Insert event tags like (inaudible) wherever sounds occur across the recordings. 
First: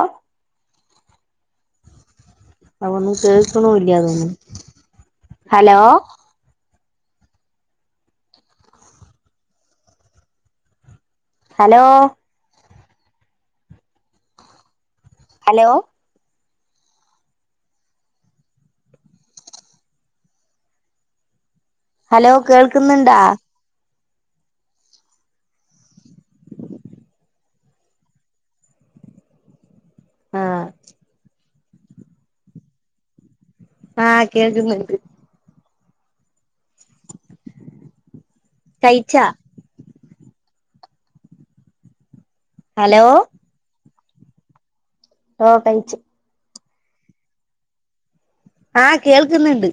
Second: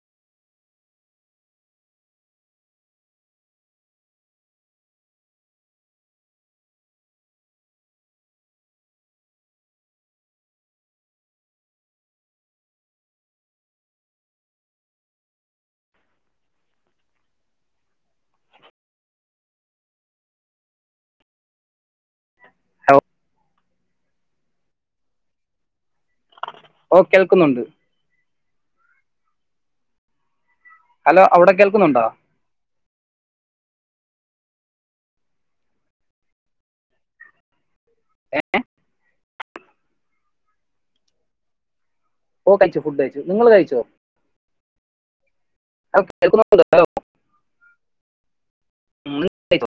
ആ അതൊന്നും കേൾക്കണുവില്ല അതൊന്നും, hello hello hello hello hello കേൾക്കുന്നുണ്ടാ ഓ, കേൾക്കുന്നുണ്ട് ആ ഹലോ അവിടെ കേൾക്കുന്നുണ്ടോ ആ കേൾക്കുന്നുണ്ട് ആ കഴിച്ചാ ഓ കഴിച്ചു ഫുഡ് ഹലോ കഴിച്ചു, നിങ്ങള് കഴിച്ചോ ഓ കഴിച്ചു (unintelligible) ആ, നിങ്ങൾ കഴിച്ചോ കേൾക്കുന്നുണ്ട്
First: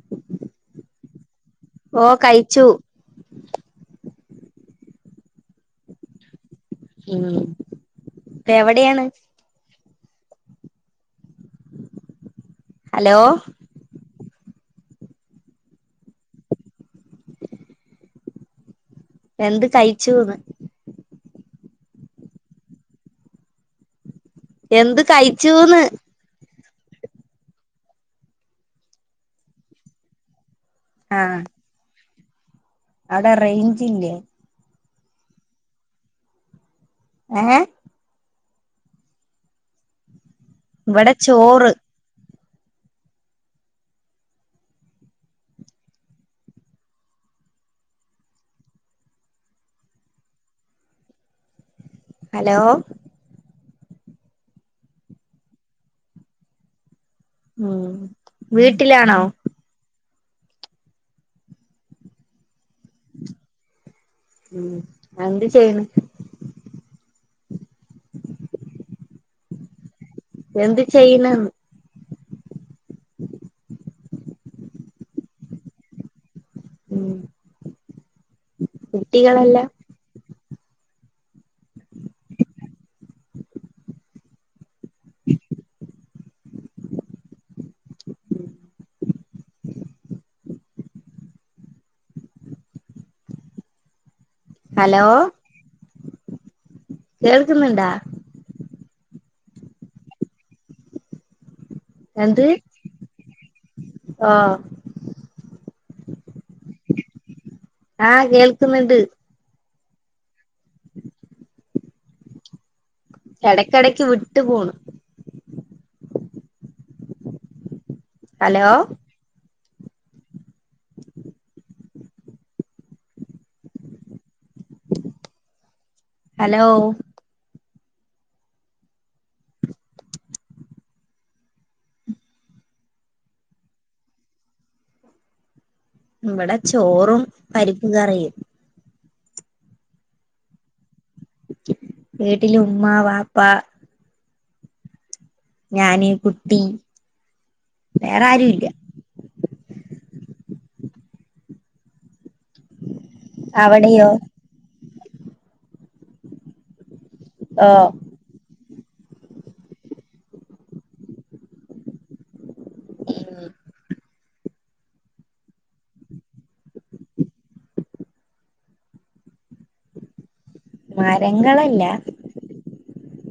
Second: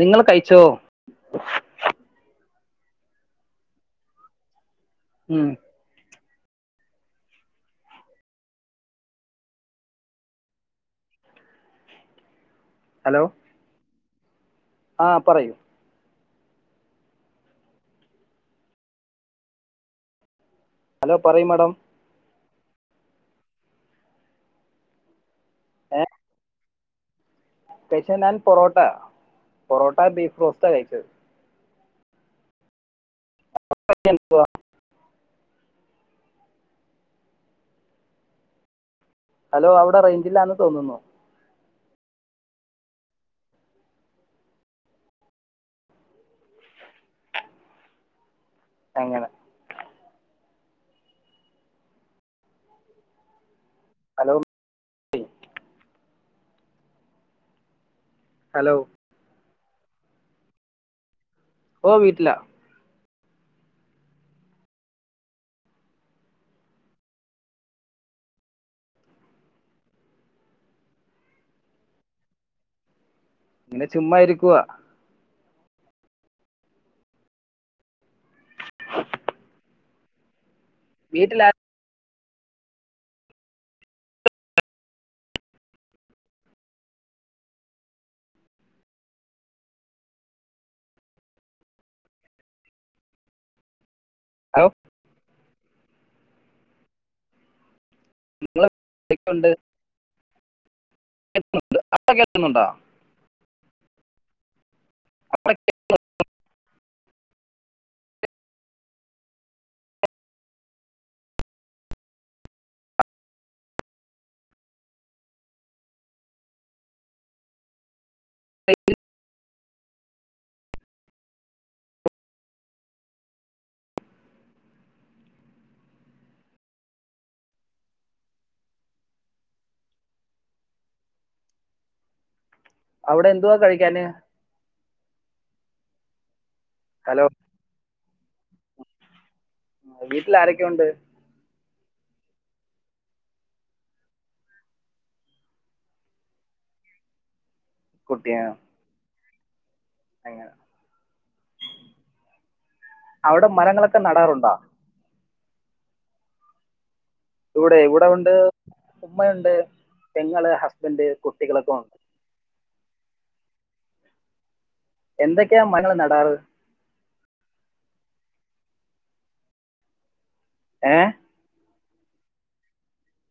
നിങ്ങള് കഴിച്ചോ ഓ കഴിച്ചു ഉം ഉം ഇപ്പ എവിടെയാണ് (unintelligible) ഹലോ ആ പറയൂ എന്ത് കഴിച്ചുന്ന് ഹലോ പറയു മാഡം എന്ത് കഴിച്ചൂന്ന് ഏ കഴിച്ചത് ഞാൻ പൊറോട്ട പൊറോട്ട ബീഫ് റോസ് റ്റാ കഴിച്ചത് റേഞ്ചില്ലേ എന്തുവാ ഏ ഹലോ അവിടെ റൈ ഇവിടെ ചോറ് അങ്ങനെ ഹലോ ഹലോ ഉം ഹലോ വീട്ടിലാണോ ഓ വീട്ടിലാ ഉം എന്ത് ചെയ്യ്ണ് എന്ത് ചെയ്യണ്ന്ന് ഇങ്ങനെ ചുമ്മ ഇരിക്കുവാ ഉം കുട്ടികളെല്ലാ വീട്ടിലാ ഹലോ കേൾക്കുന്നുണ്ടാ (unintelligible) (unintelligible) (unintelligible) കേക്കുന്നുണ്ടോ ആഹ് (unintelligible) ആഹ് കേൾക്കുന്നുണ്ട് ഇടക്കിടക്ക് വിട്ട് പോണ് ഹലോ ഹലോ അവിടെ എന്തുവാ കഴിക്കാന് ഇവടെ ചോറും ഹലോ പരിപ്പ് കറിയും വീട്ടിൽ ആരൊക്കെ ഉണ്ട് വീട്ടില് ഉമ്മ വാപ്പാ ഞാന് കുട്ടി വേറെ കുട്ടിയാ ആരും ഇല്ല അങ്ങനെ അവിടെ മരങ്ങളൊക്കെ അവിടെയോ നടാറുണ്ടോ ഓ ഇവിടെ ഇവിടെ ഉണ്ട് ഉമ്മയുണ്ട് പെങ്ങള് ഹസ്ബൻഡ് കുട്ടികളൊക്കും ഉണ്ട് ഉം എന്തൊക്കെയാ മരങ്ങൾ നടാറ് ഏ മരങ്ങളല്ല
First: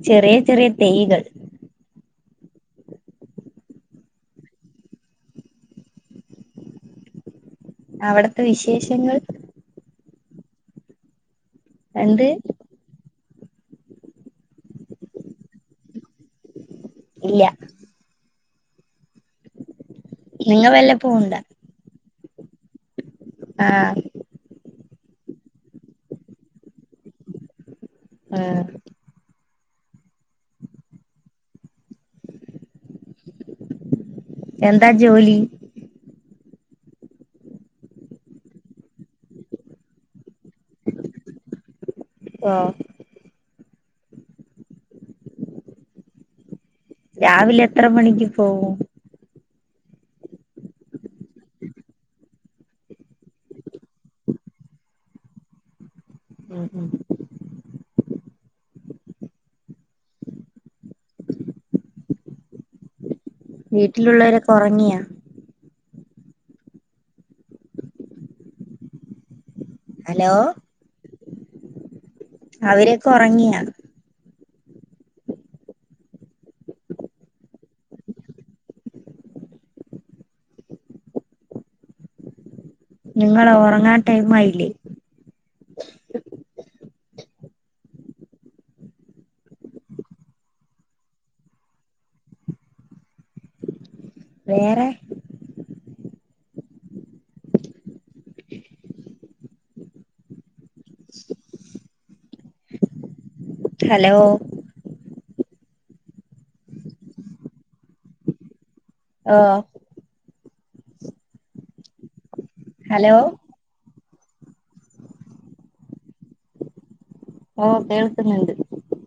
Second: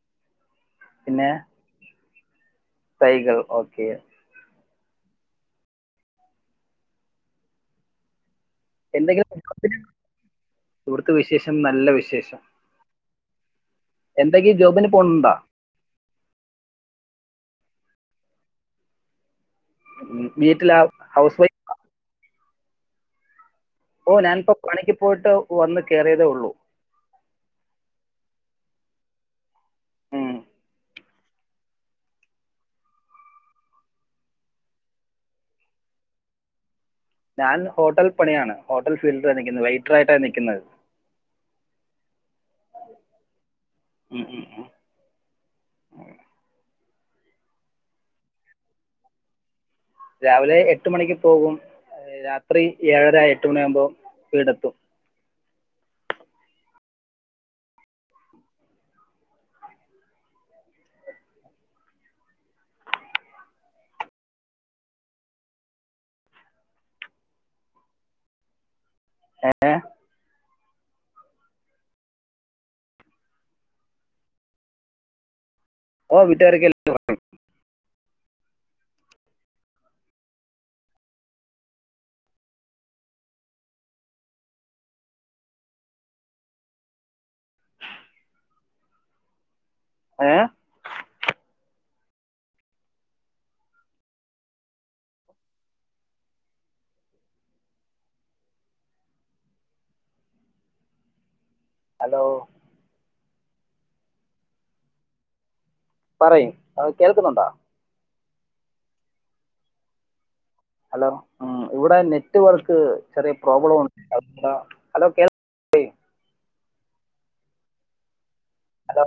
ചെറിയ ചെറിയ തെെയകൾ പിന്നെ തൈകൾ ഓക്കേ അവിടെ എന്തെങ്കിലും (unintelligible) (unintelligible) വിശേഷം നല്ല എന്ത് വിശേഷം എന്തൊക്കെയ ജോബിന് പോണണ്ടാ ഇല്ല ഉം, നിങ്ങ വീട്ടിലാ വല്ല ഹൗസ് പോണ്ടോ വൈഫ് ഓ നാൻപം പണിക്ക് പോയിട്ട് വന്ന് കേറിയതേ ഉള്ളൂ ആഹ് ഉം. എന്താ ജോലി ഞാൻ ഹോട്ടൽ പണിയാണ് ഹോട്ടൽ ഫീൽഡിലാ നിക്കുന്നത് വെയ്റ്ററായിട്ടാണ് നിക്കുന്നത് ആഹ് (unintelligible) രാവിലെ എത്ര മണിക്ക് പോവും രാവിലെ എട്ട് മണിക്ക് പോകും രാത്രി ഏഴര എട്ട് മണിയാകുമ്പോ വീടെത്തും ഉം ഉം വീട്ടിലുള്ളവരൊക്കെ ഒറങ്ങിയാ ഏഹ് ഹലോ അവരൊക്കെ ഉറങ്ങിയാ ഓ വിട്ട്കാരക്കെ എല്ലാരും ഒറങ്ങി നിങ്ങള് ഒറങ്ങാൻ ടൈംമായില്ലേ ഏഹ് വേറെ ഹലോ ഹലോ പറയ് കേൾക്കുന്നുണ്ടോ ആഹ് ഹലോ ഉം ഇവിടെ നെറ്റ് റ്റ്വർക്ക് ഹലോ ചെറിയ പ്രോബ്ലം ഉണ് ഹലോ കേൾക്കുന്നില്ലേ ഓഹ് കേൾക്ക്ന്ന്ണ്ട് ഹലോ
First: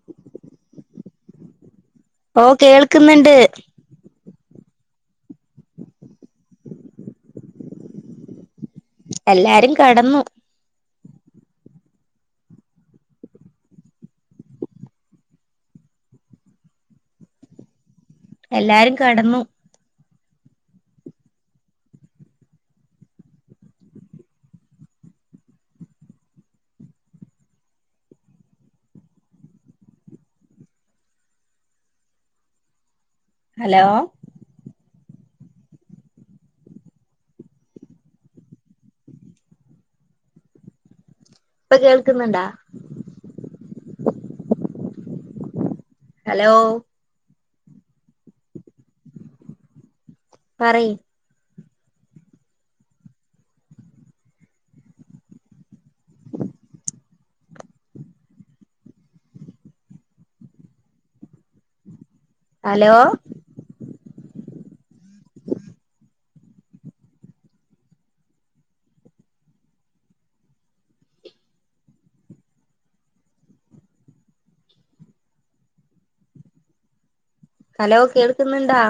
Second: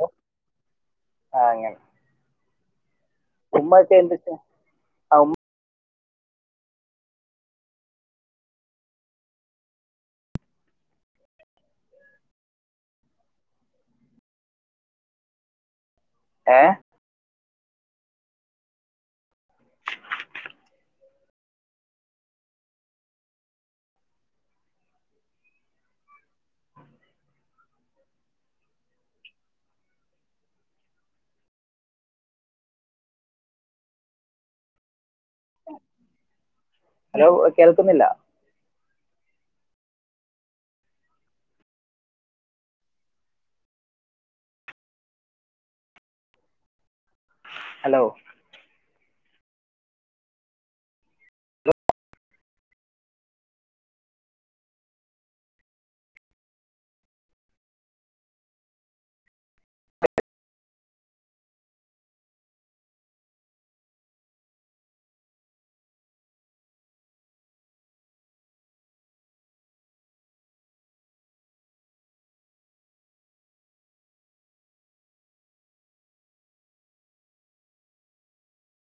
ആഹ് അങ്ങ് ഓഹ് കേൾ ഉമ്മക്ക എന്ത്‌ക്കേ ആ ഉമ്മ എല്ലാരും ക്കെടന്നു ഏഹ് എല്ലാരും കെടന്നു ഹലോ ഹലോ കേൾക്കുന്നില്ല ഇപ്പൊ കേൾക്കുന്നുണ്ടാ ഹലോ ഹലോ പറയ് ഹലോ ഹലോ കേൾക്കുന്നുണ്ടാ